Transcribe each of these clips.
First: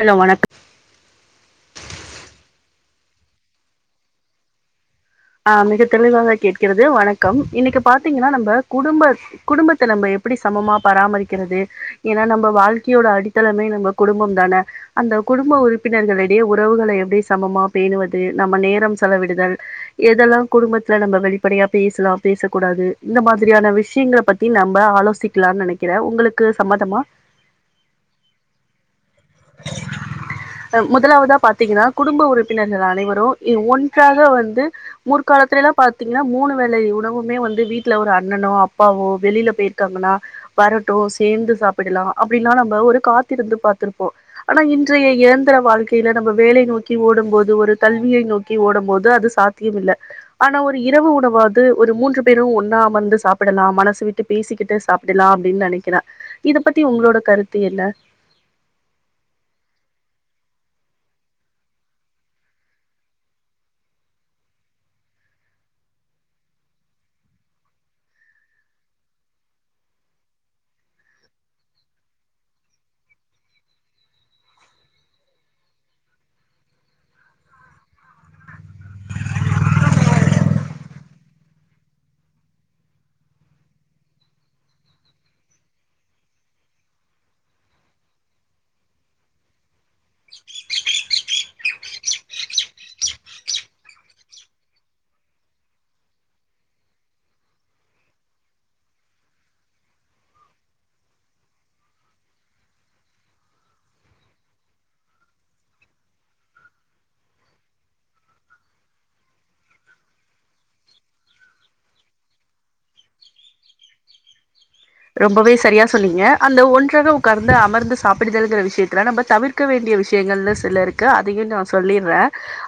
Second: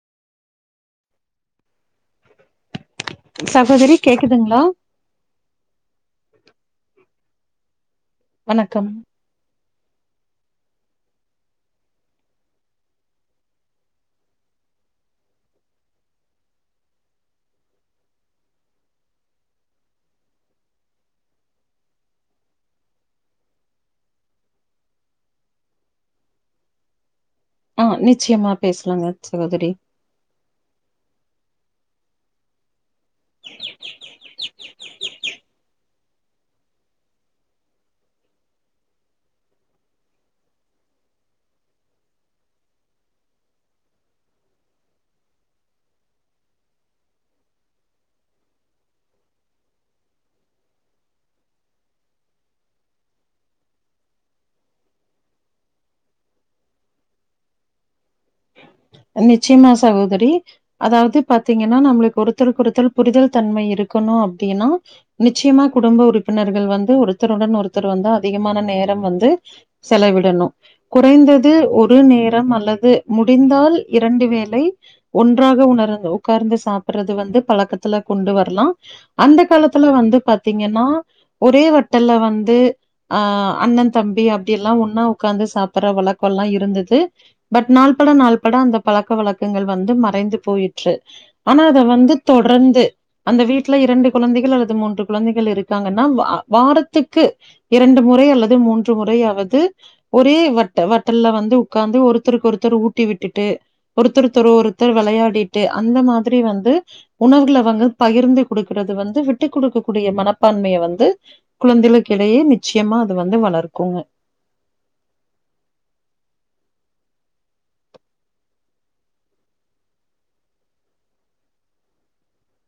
hello வணக் சகோதரி கேக்குதுங்ளா ஆ மிக தெளிவாக கேட்கிறது வணக்கம் இன்னைக்கு பாத்தீங்னா நம்ப வணக்கம் குடும்ப குடும்பத்த நம்ம எப்டி சமமா பராமரிக்கறது ஏனா நம்ம வாழ்க்கையோட அடித்தளமே நம்ம குடும்பம் தான அந்த குடும்ப உறுப்பினர்களிடையே உறவுகள எப்டி சமமா பேணுவது நம்ம நேரம் செலவிடுதல் எதெல்லா குடும்பத்துல நம்ம வெளிப்படையா பேஸ்லா பேசக்கூடாது இந்த மாதிரியான விஷயங்கள பத்தி நம்ப ஆலோசி க்கலான் நெனைக்றே உங்களுக்கு சம்மதமா ஆ நிச்சயமா பேசலாங்க சகோதரி அ முதலாவதா பாத்தீங்னா குடும்ப உறுப்பினர்கள் அனைவரும் இ ஒன்றாக வந்து முற்காலத்துலேலா பாத்தீங்னா மூணு வேளை உணவுமே வந்து வீட்ல ஒரு அண்ணனோ அப்பாவோ வெளில போயிருக்காங்கன்னா வரட்டு சேந்து சாப்பிடலா அப்டின்லா நம்ப ஒரு காத்திருந்து பாத்திருப்போ ஆனா இன்றைய இயந்திர வாழ்க்கையில நம்ம வேலை நோக்கி ஓடும் போது ஒரு கல்வியை நோக்கி ஓடும் போது அது சாத் தியம் இல்ல ஆனா ஒரு இரவு உணவாவது ஒரு மூன்று பேரும் ஒன்னா அமர்ந்து சாப்பிடலாம் மனசு விட்டு பேசிக்கிட்டு சாப்பிடலா அப்டின்னு நனைக்கறே இத பத்தி உங்களோட கருத்து என்ன நிச்சியமா சகோதரி அதாவ்து பாத்தீங்கன்னா நம்மளுக்கு ஒருத்தருக்கு ஒருத்த புரிதல் தன்மை இருக்கணு அப்டின்னா நிச்சயமா குடும்ப உறுப்பினர்கள் வந்து ஒருத்தருடன் ஒருத்தர் வந்து அதிகமான நேரம் வந்து செலவிடணு குறைந்தது ஒரு நேரம் அல்லது முடிந்தால் இரண்டு வேலை ஒன்றாக உணர்ந் உக்கார்ந்து சாப்பிடுறது வந்து பழக்கத்துல கொண்டு வரலா அந்த காலத்துல வந்து பாத்தீங்கன்னா ஒரே வட்டல வந்து அ அண்ணன் தம்பி அப்டில்லா ஒன்னா உக்காந்து சாப்பிடுற வழக்கல்லா இருந்தது பட் நாள்பட நாள்பட அந்த பழக்க வழக்கங்கள் வந்து மறைந்து போயிற்று ஆனா அத வந்து தொடர்ந்து அந்த வீட்ல இரண்டு குழந்தைகள் அல்லது மூன்று குழந்தைகள் இருக்காங்கன்னா வ வாரத்துக்கு இரண்டு முறை அல்லது மூன்று முறையாவது ஒரே வட்ட வட்டல்ல வந்து உக்காந்து ஒருத்தருக்கு ஒருத்தர் ஊட்டி விட்டுட்டு ஒருத்தருத்தர் ஒருத்தர் வெளையாடிட்டு அந்த மாரி வந்து உணவுகல அவ்ங்க வந்து பகிர்ந்து கொடுக்றது வந்து விட்டுக் கொடுக்க கூடிய மனப்பான்மைய வந்து குழந்தைகளுக்கிடையே நிச்சயமா அது வந்து வளர்க்குங்க ரொம்பவே சரியா சொன்னீங்க அந்த ஒன்றாக உக்கார்ந்து அமர்ந்து சாப்பிடுதல்ங்கற விஷயத்துல நம்ம தவிர் க்க வேண்டிய விஷயங்கள்ன்னு சில இருக்கு அதையு நா சொல்லிட்றே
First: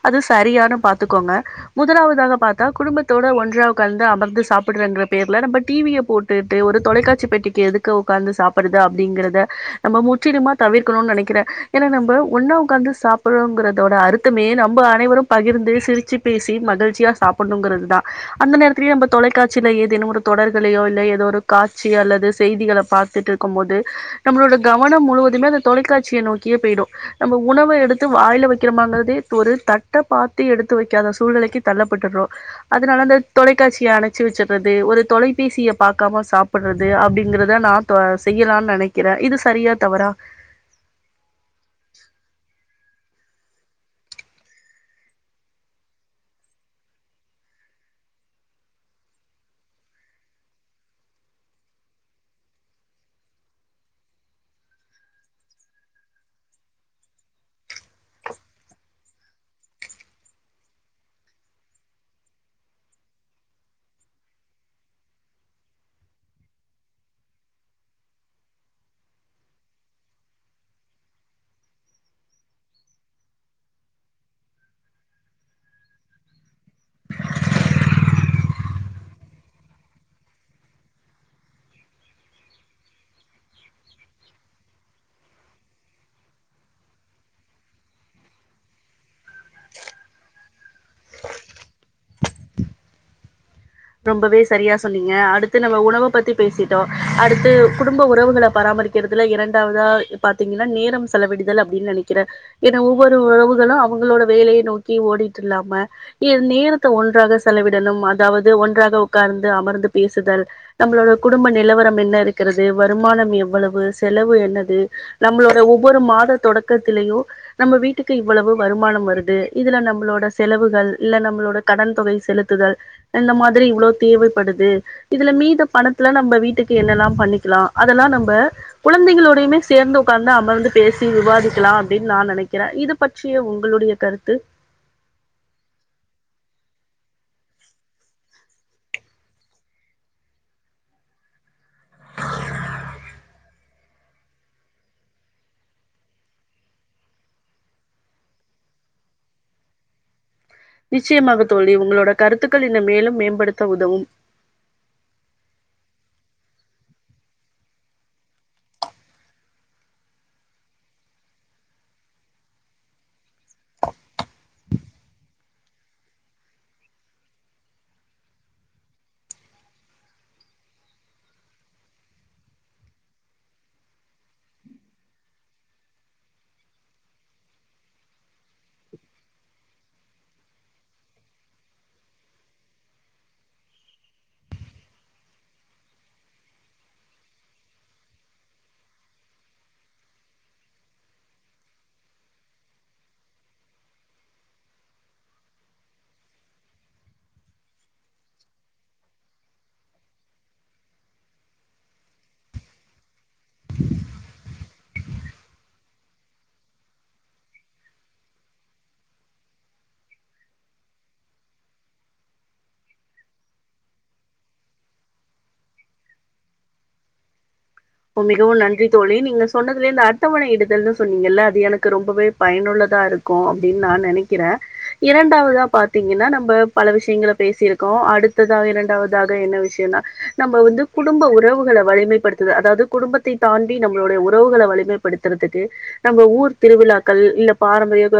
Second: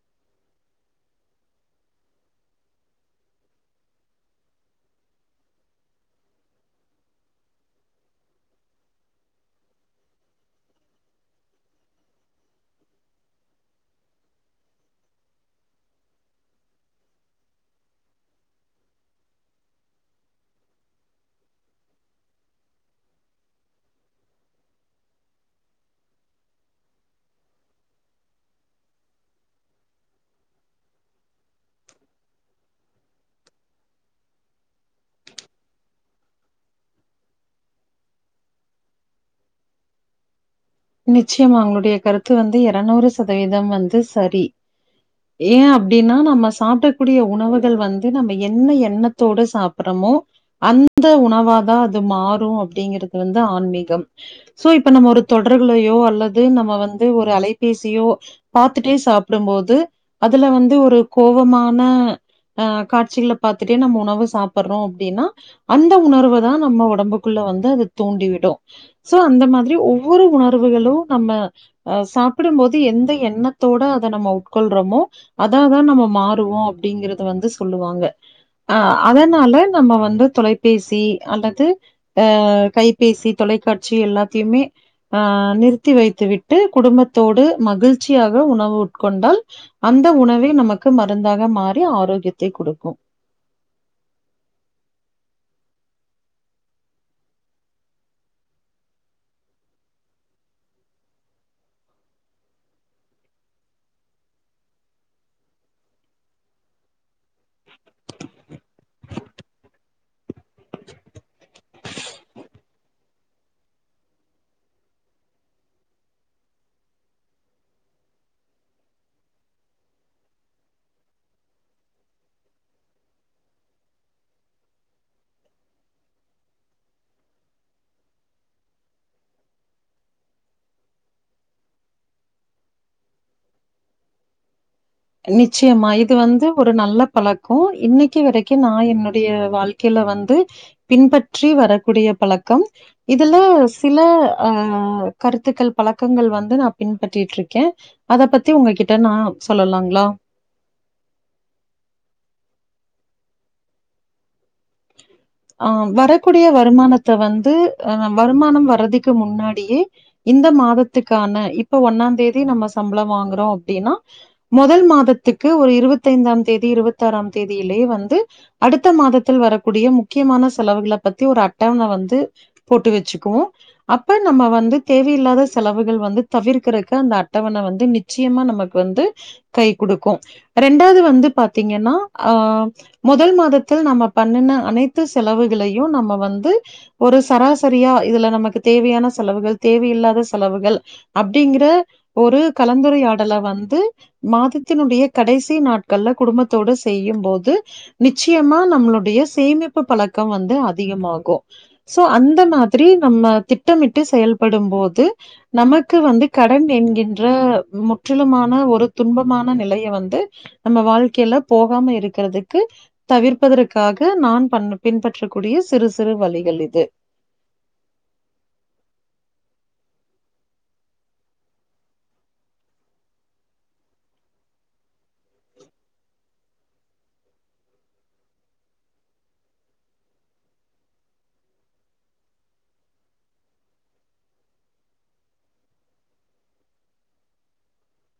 அது சரியானு பாத்துக்கோங்க முதலாவதாக பாத்தா குடும்பத்தோட ஒன்றா உட்காந்து அமர்ந்து சாப்பிடுறங்க பேர்ல நம்ம டி வி ய போட் டு ஒரு தொலைக்காட் ச்சி பெட்டிக்கு எதுக்க உக்காந்து சாப்படது அப்டிங்கறத நம்ம முற்றிலுமா தவிர்க்கணும்னு நனைக்கறே ஏன்னா நம்ம ஒண்ணா உக்காந்து சாப்பறோங்கறதோட அர்த்தமே நம்ப அனைவரும் பகிர்ந்து சிரிச்சு பேசி மகிழ்ச்சியா சாப்பண்ணுங்கறது தா அந்த நேரத்துலயு நம்ம தொலைக்காட்சில ஏதுேனும் ஒரு தொடர்களையோ இல்ல ஏதோ ஒரு கா சீ அல்லது செய்திகள பாத்திட் இருக்கும் போது நம்மளோட கவனம் முழுவதுமே அந்த தொலைக்காட்சிய நோக்கியே போயிடு நம்ம உணவை எடுத்து வாயில வெக்கிற மாங்கிறதே ஒரு தட்டை பாத்து எடுத்து வெக்காத சூழ்நிலைக்கு தள்ளப்பட்டுறோ அதனால அந்த தொலைக்காட்சிய அணைச்சு வச்சறது ஒரு தொலைபேசியை பாக்காம சாப் படுறது அப்டிங்கிறத நான செய்யலானு நெனக்கிற இது சரியா தவறா நிச்சயமா உங்களுடைய கருத்து வந்து எரநூறு சதவீதம் வந்து சரி ஏ அப்டின்னா நம்ம சாப்பிடக்கூடிய உணவுகள் வந்து நம்ம என்ன எண்ணத்தோட சாப்ற்றமோ அந்த உணவாதா அது மாறு அப்டிங்கிறது வந்து ஆன்மீகம் சோ இப்ப நம்ம ஒரு தொடர்களையோ அல்லது நம்ம வந்து ஒரு அலைபேசியோ பாத்துட்டே சாப்பிடும்போது அதுல வந்து ஒரு கோபமான ஆ காட்சிகள பாத்துட்டே நம்ம உணவு சாப்பிடுறோ அப்டின்னா அந்த உணர்வ தா நம்ம ஒடம்புக்குள்ள வந்து அது தூண்டி விடும் சோ அந்த மாதிரி ஒ ஒரு உணர்வுகளு நம்ம அ சாப்பிடும் போது எந்த எண்ணத்தோட அத நம்ம உட்கொள்றோமோ அதாதா நம்ம மாறுவோ அப்டிங்கறத வந்து சொல்லுவாங்க அ அதனால நம்ம வந்து தொலைபேசி அல்லது ஆ கைபேசி தொலைக்காட்சி எல்லாத்தியுமே அ நிறுத்தி வைத்துவிட்டு குடும்பத்தோடு மகிழ்ச்சியாக உணவு உட்கொண்டால் அந்த உணவே நமக்கு மருந்தாக மாறி ஆரோக்கியத்தை குடுக்கு ரொம்பவே சரியா சொன்னீங்க அடுத்து நம்ம உணவ பத்தி பேசிட்டோ அடுத்து குடும்ப உறவுகள பராமரிக் கறதுல இரண்டாவதா பாத்தீங்கன்னா நேரம் செலவிடுதல் அப்டின்னு நெனைக்கிறே ஏனா ஒவ்வொரு உறவுகளு அவங்களோட வேலைய நோக்கி ஓடிட்டுல்லாம இங் நேரத்த ஒன்றாக செலவிடணும் அதாவது ஒன்றாக உக்கார்ந்து அமர்ந்து பேசுதல் நம்ளோட குடும்ப நிலவரம் என்ன இருக்கிறது வருமானம் எவ்வளவு செலவு என்னது நம்ளோட ஒவ்வொரு மாத தொடக்கத்திலயு நம்ம வீட்டுக்கு இவ்வளவு வருமானம் வருது இதுல நம்மளோட செலவுகள் இல்ல நம்மளோட கடன் தொகை செலுத்துதல் இந்த மாதிரி இவ்வளோ தேவைப்படுது இதுல மீத பணத்துல நம்ம வீட்டுக்கு என்னெல்லா பண்ணிக்கலா அதெல்லா நம்ப குழந்தைகளோடையுமே சேந்து உக்காந்து அமர்ந்து பேசி விவாதிக்கலா அப்படின்னு நா நெனைக்கிறே இத ப ற்றிய உங்களுடைய கருத்து நிச்சயமா இது வந்து ஒரு நல்ல பழக்கோ இன்னைக்கு வரைக்கு நா என்னுடைய வாழ்க்கையில வந்து பின்பற்றி வரக்கூடிய பழக்கம் இதுல சில ஆ கருத்துக்கள் பழக்கங்கள் வந்து நா பின்பற்றட்ருக்கே அத பத்தி உங்ககிட்ட நா சொல்லலாங்களா நிச்சயமாக தோல்வி உங்களோட கருத்துக்கள் இன்னு மேலு மேம்படுத்த உதவும் அ வரக்கூடிய வருமானத்த வந்து அ வருமானம் வரதுக்கு முன்னாடியே இந்த மாதத்துக்கான இப்ப ஒன்னாந்தேதி நம்ம சம்பள வாங்குறோ அப்படின்னா மொதல் மாதத்துக்கு ஒரு இருவத்தைந்தாம் தேதி இருவத்தாறாம் தேதியிலேயே வந்து அடுத்த மாதத்தில் வரக்கூடிய முக்கியமான செலவுகள பத்தி ஒரு அட்டவனை வந்து போட்டு வச்சுக்குவோ அப்ப நம்ம வந்து தேவையில்லாத செலவுகள் வந்து தவிர்க்கறக்கு அந்த அட்டவண வந்து நிச்சயமா நமக்கு வந்து கை குடுக்கு ரெண்டாவது வந்து பாத்தீங்கன்னா ஆ மொதல் மாதத்தில் நம்ம பண்ணின அனைத் த்து செலவுகளையு நம்ம வந்து ஒரு சராசரியா இதுல நமக்கு தேவையான செலவுகள் தேவையில்லாத செலவுகள் அப்டிங்கற ஒரு கலந்துரையாடல வந்து மாதத்தினுடைய கடைசி நாட்கள்ல குடும்பத்தோடு செய்யும் போது நிச்சியமா நம்மளுடைய சேமிப்பு பழக்க வந்து அதிகமாகூ சோ அந்த மாதிரி நம்ம திட்டமிட்டு செயல்படும் போது நமக்கு வந்து கடன் என்கின்ற முற்றிலுமான ஒரு துன்பமான நிலைய வந்து நம்ம வாழ்க்கையில போகாம இருக்கிறதுக்கு தவிர்ப்பதற்கற்காக நான் பண் பின்பற்றக்கூடிய சிறு சிறு வழிகள் இது மிகவு நன்றி தோழி நீங்க சொன்னதுலே இந்த அர்த்தவணை இடுதல்ன்னனு சொன்னீங்கல்ல அது எனக்கு ரொம்பவே பயனுள்ளதா இருக் கு அப்டின்னு நா நெனைக்கிறே இரண்டாவதா பாத்தீங்கன்னா நம்ம பல விஷயங்கள பேசியிருக்கோ அடுத்ததா இரண்டாவதாக என்ன விஷயம்னா நம்ம வந்து குடும்ப உறவுகள வலிமைப்படுத்து அதாவது குடும்பத்தை தாண்டி நம்மளுடைய உறவுகள வலிமைப்படுத்துறதுக்கு நம்ம ஊர் திருவிழாக்கள் இல்ல பாரம்பரிய க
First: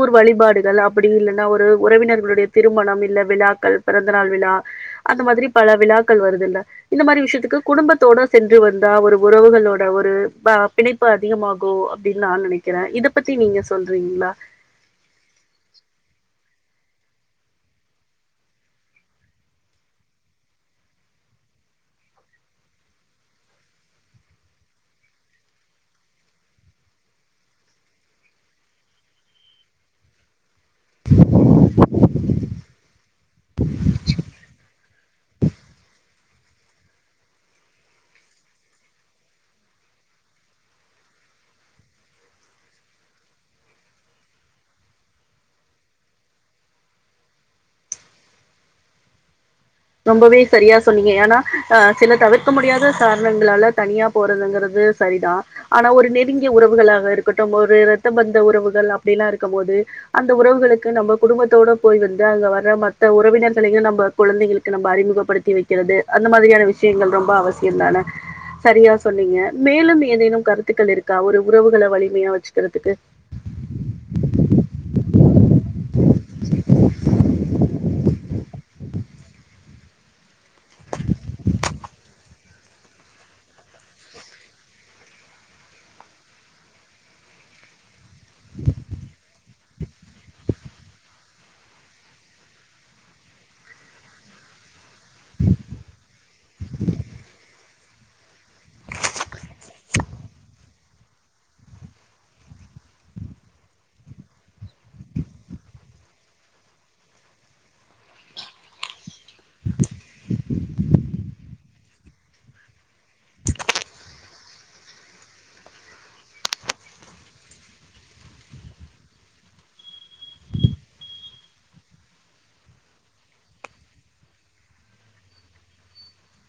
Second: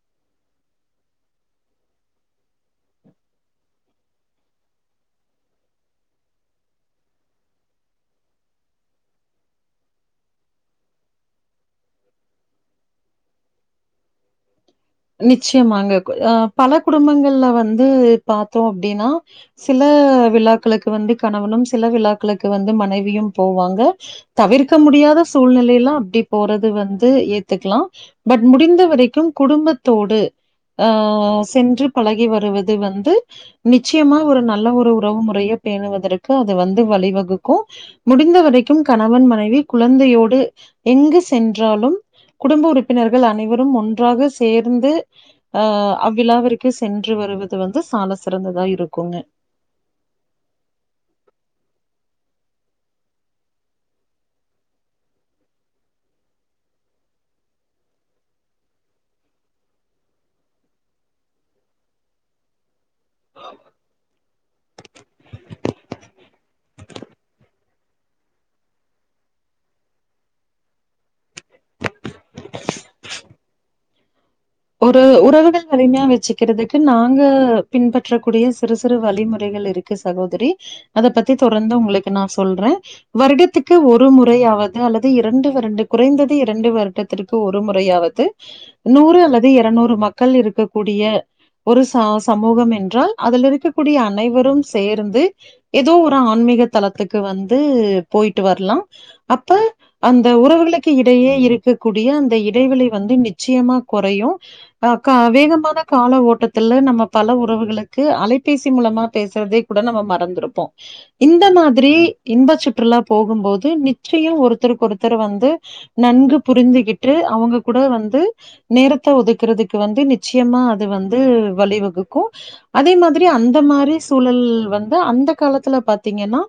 ஊர் வழிபாடுகள் அப்டி இல்லைன்னா ஒரு உறவினர்களுடைய திருமணம் இல்ல விழாக்கள் பிறந்தநாள் விழா அந்த மாதிரி பல விழாக்கள் வருதுல்ல இந்த மாரி விஷயத்துக்கு குடும்பத்தோட சென் று வந்தா ஒரு உறவுகளோட ஒரு பிணைப்பு அதிகமாகு அப்டின்னு நா நெனைக் கறே இத பத்தி நீங்க சொல்றீங்களா நிச்சயமாங்க ஆ பல குடும்பங்கள்ல வந்து பாத்தோ அப்டின்னா சில விழாக்களுக்கு வந்து கணவனும் சில விழாக்களுக்கு வந்து மனைவியும் போவாங்க தவிர்க்க முடியாத சூழ்நிலையெல்லா அப்டி போறது வந்து ஏத்துக்லா பட் முடிந்த வரைக்கும் குடும்பத் தோடு அ சென்று பழகி வருவது வந்து நிச்சயமா ஒரு நல்ல ஒரு உறவு முறையை பேணுவதற்கு அது வந்து வழிவகுக்கு முடிந்த வரைக்கும் கணவன் மனைவி குழந்தையோடு எங்கு சென்றாலும் குடும்ப உறுப்பினர்கள் அனைவரும் ஒன்றாக சேர்ந்து அ அவ்விழாவிற்கு சென்று வருவது வந்து சால சிறந்ததா இருக்குங்க ரொம்பவே சரியா சொன்னீங்க ஏன்னா அ சில தவிர்க்க முடியாத காரணங்களால தனியாப் போறதுங்கிறது சரிதா ஆனா ஒரு நெருங்கிய உறவுகளாக இருக்கட்டும் ஒரு ரத்த பந்த உறவுகள் அப்டிலா இருக்கும் போது அந்த உறவுகளுக்கு நம்ப குடும்பத்தோட போய் வந்து அங்க வர மத்த உறவினர்களையு நம்ப குழந்தைகளுக் அறிமுகப்படுத்தி வைக்கிறது அந்த மாதிரியான விஷயங்கள் ரொம்ப அவசியந்தான சரியா சொன்னீங்க மேலும் ஏதேனும் கருத்துக்கள் இருக்கா ஒரு உறவுகள வலிமையா வச்சுக்கறதுக்கு ஒரு உறவுகள் வலிமையா வச்சுக்கிறதுக்கு நாங்க பின்பற்றக்க கூடிய சிறு சிறு வழிமுறைகள் இருக் கு சகோதரி அத பத்தி தொடர்ந்து உங்களுக்கு நா சொல்ற வருடத்துக்கு ஒரு முறையாவது அல்லது இரண்டு வருண்டு குறைந்தது இரண்டு வருடத் த்திற்கு ஒரு முறையாவது நூறு அல்லது இரநூறு மக்கள் இருக்க கூடிய ஒரு ச சமூகம் என்றால் அதுல இருக்க கூடிய அனைவரும் சேர்ந்து ஏதோ ஒரு ஆன்மீக தலத்துக்கு வந்து போய்ட்டு வரலாம் அப்ப அந்த உறவுகளுக்கு இடையே இருக்க கூடிய அந்த இடைவெளி வந்து நிச்சயமா கொறையு அ வேகமான கால ஓட்டத்துல நம்ம பல உறவுகளுக்கு அலைபேசி மூலமா பேசுறதே கூட நம்ம மறந்துருப்போ இந்த மாதிரி இன்ப சுற்றுலா போகும்போது நிச்சயம் ஒருத்தருக்கு ஒருத்தர் வந்து நன்கு புரிந்துகிட்டு அவங்க கூட வந்து நேரத் த்த ஒதுக்குறதுக்கு வந்து நிச்சயமா அது வந்து வழிவகுக்கு அதே மாதிரி அந்த மாரி சூழல் வந்து அந்த காலத்துல பாத்தீங்கன்னா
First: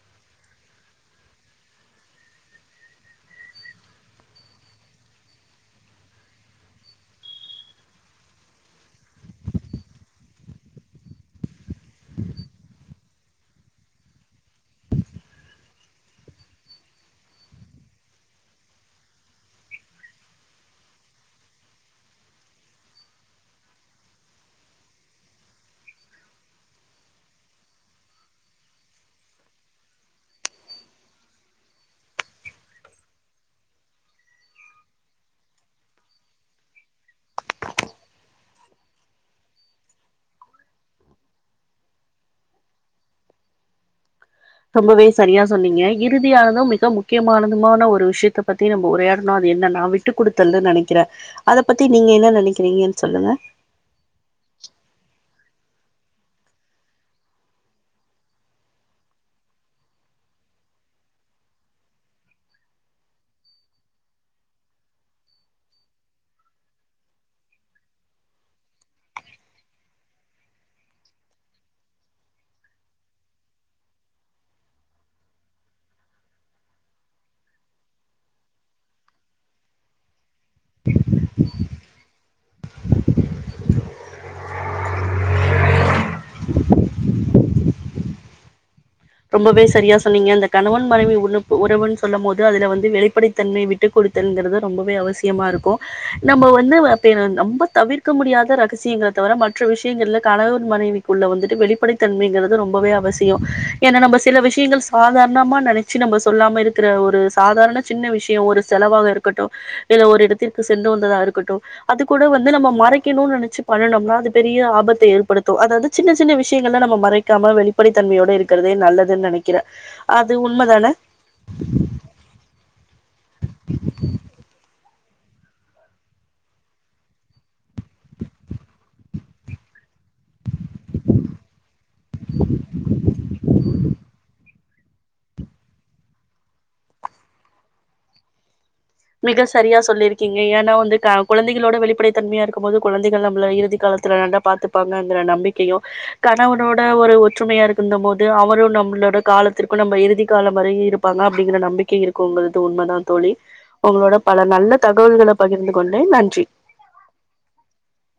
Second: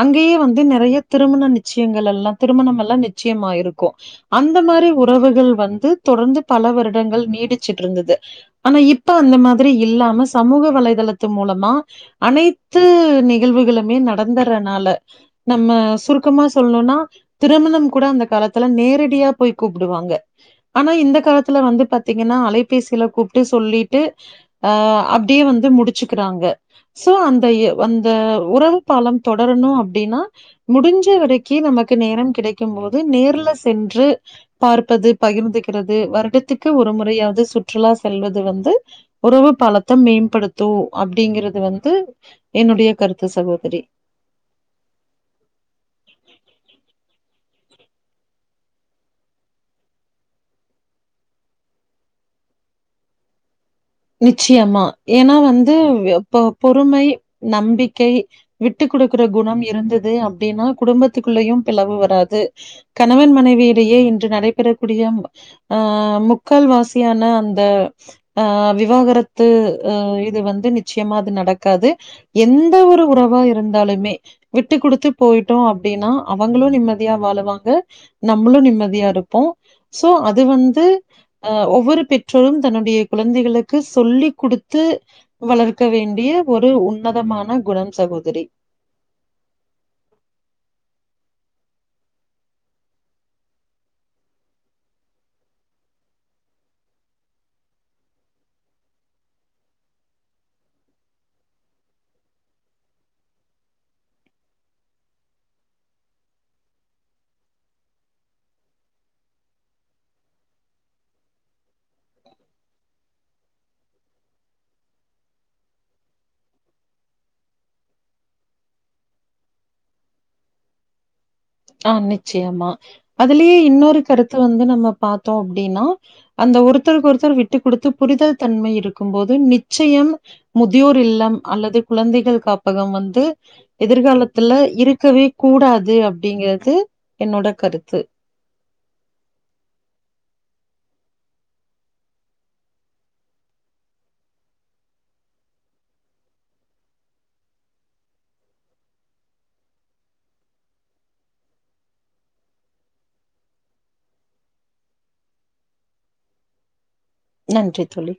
அங்கேயே வந்து நெறய திருமண நிச்சயங்கள்ல்லா திருமண எல்லா நிச்சயமாய்ருக்கு அந்த மாரி உறவுகள் வந்து தொடர்ந்து பல வருடங்கள் நீடிச்சுட்டு இருந்துது ஆனா இப்ப அந்த மாதிரி இல்லாம சமூக வலைதளத்து மூலமா அனைத்து நிகழ்வுகளுமே நடந்துறனால நம்ம சுருக்கமா சொல்லணுனா திருமணம் கூட அந்த காலத்துல நேரடியா போய் கூப்புடுவாங்க ஆனா இந்த காலத்துல வந்து பாத்தீங்கன்னா அலைபேசியில கூப்ட்டு சொல்லிட்டு அ அப்டியே வந்து முடிச்சுக்கிறாங்க சோ அந்த அந்த உறவு பாலம் தொடரணு அப்டின்னா முடிஞ்ச வரைக்கி நமக்கு நேரம் கிடைக்கும் போது நேர்ல சென்று பார்ப்பது பகிர்ந்துக்கிறது வருடத்துக்கு ஒரு முறையாவது சுற்றுலா செல்வது வந்து உறவு பாலத்தை மேம்படுத்து அப்படிங்கறது வந்து என்னுடைய கருத்து சகோதரி ரொம்பவே சரியா சொன்னீங்க இறுதியானதும் மிக முக்கியமானதுமான ஒரு விஷயத்த பத்தி நம்ம உரையாடணு அது என்னன்னா வி ட்டு குடுத்தல்னு நெனைக்கிறே அத பத்தி நீங்க என்ன நெனைக்கிறீங்கன்னு சொல்லுங்க நிச்சயமா ஏன்னா வந்து பொறுமை நம்பிக்கை விட்டு குடுக்குற குணம் இருந்தது அப்படினா குடும்பத்துக்குள்ளயு பிளவு வராது கணவன் மனைவியிடையே இன்று நடைபெறக் கூடிய அ முக்கால் வாசியான அந்த அ விக் விவாகரத்து அ இது வந்து நிச்சயமா அது நடக்காது எந்த ஒரு உறவா இருந்தாலுமே விட்டு குடுத்து போய்ட்டோ அப்டின்னா அவங்களு நிம்மதியா வாழுவாங்க நம்ளு நிம்மதியா இருப்போ சோ அது வந்து அ ஒவ்வொரு பெற்றோரும் தன்னுடைய குழந்தைகளுக் சொல்லி குடுத்து வளர்க்க வேண்டிய ஒரு உன்னதமான குணம் சகோதரி ரொம்பவே சரியா சொன்னீங்க அந்த கணவன் மனைவி உலப்பு உறவுன் சொல்லும் போது அதுல வந்து வெளிப்படைத்தன்மை விட் விட்டு குடுத்தல்ங்கிறது ரொம்பவே அவசியமா இருக்கு நம்ப வந்து வார்த்தைய ரொம்ப தவிர்க்க முடியாத ரகசியங்கள தவிர மற்ற விஷயங்கள்ல கணவர் மனைவி குள்ள வந்துட்டு வெளிப்படைத் தன்மைங்கிறது ரொம்பவே அவசியோ ஏன்னா நம்ப சில விஷயங்கள் சாதாரணமா நினைச்சு நம்ம சொல்லாம இருக்கிற ஒரு சாதாரண சின்ன விஷயோ ஒரு செலவாக இருக்கட்டு இல்ல ஒரு இடத்திற்கு சென்று வந்ததா இருக்கட்டும் அது கூட வந்து நம்ம மறைக்கணு நினைச்சு பண்ணுனோம்னா அது பெரிய ஆபத்த ஏற்படுத்தும் அதாது சின்ன சின்ன விஷயங்கள்லா நம்ம மறைக்காம வெளிப்படைத்தன்மையோட இருக் குறதே நல்லதுன்னு நினைக்கிறே அது உண்மைதானே ஆ நிச்சியமா அதுலயே இன்னொரு கருத்தும் வந்து நம்ம பாத்தோ அப்டின்னா அந்த ஒருத்தருக்கு ஒருத்தர் விட்டு குடுத்து புரிதல் தன்மை இருக்கும் போது நிச்சயம் முதியோர் இல்லம் அல்லது குழந்தைகள் காப்பகம் வந்து எதிர்காலத்துல இருக் கவே கூடாது அப்படிங்கறது என்னோட கருத்து மிக சரியா சொல்லியிருக்கீங்க ஏன்னா வந்து க குழந்தைகளோட வெளிப்படைத் தன்மையா இருக்கும் போது குழந்தைகள் நம்மள இறுதி காலத்துல நல்லா பாத்துப்பாங்கங்கற நம்பிக்கையு கணவனோட ஒரு ஒற்றுமையா இருக்குந்த போது அவரும் நம்மளோட காலத்திற்கும் நம்ம இறுதி காலம் வரை இருப் பாங்க அப்படிங்கிற நம்பிக்கை இருக்குங்கிறது உண்மைதான் தோழி உங்களோட பல நல்ல தகவல்கள பகிர்ந்து கொண்டேன் நன்றி நன்றி தோழி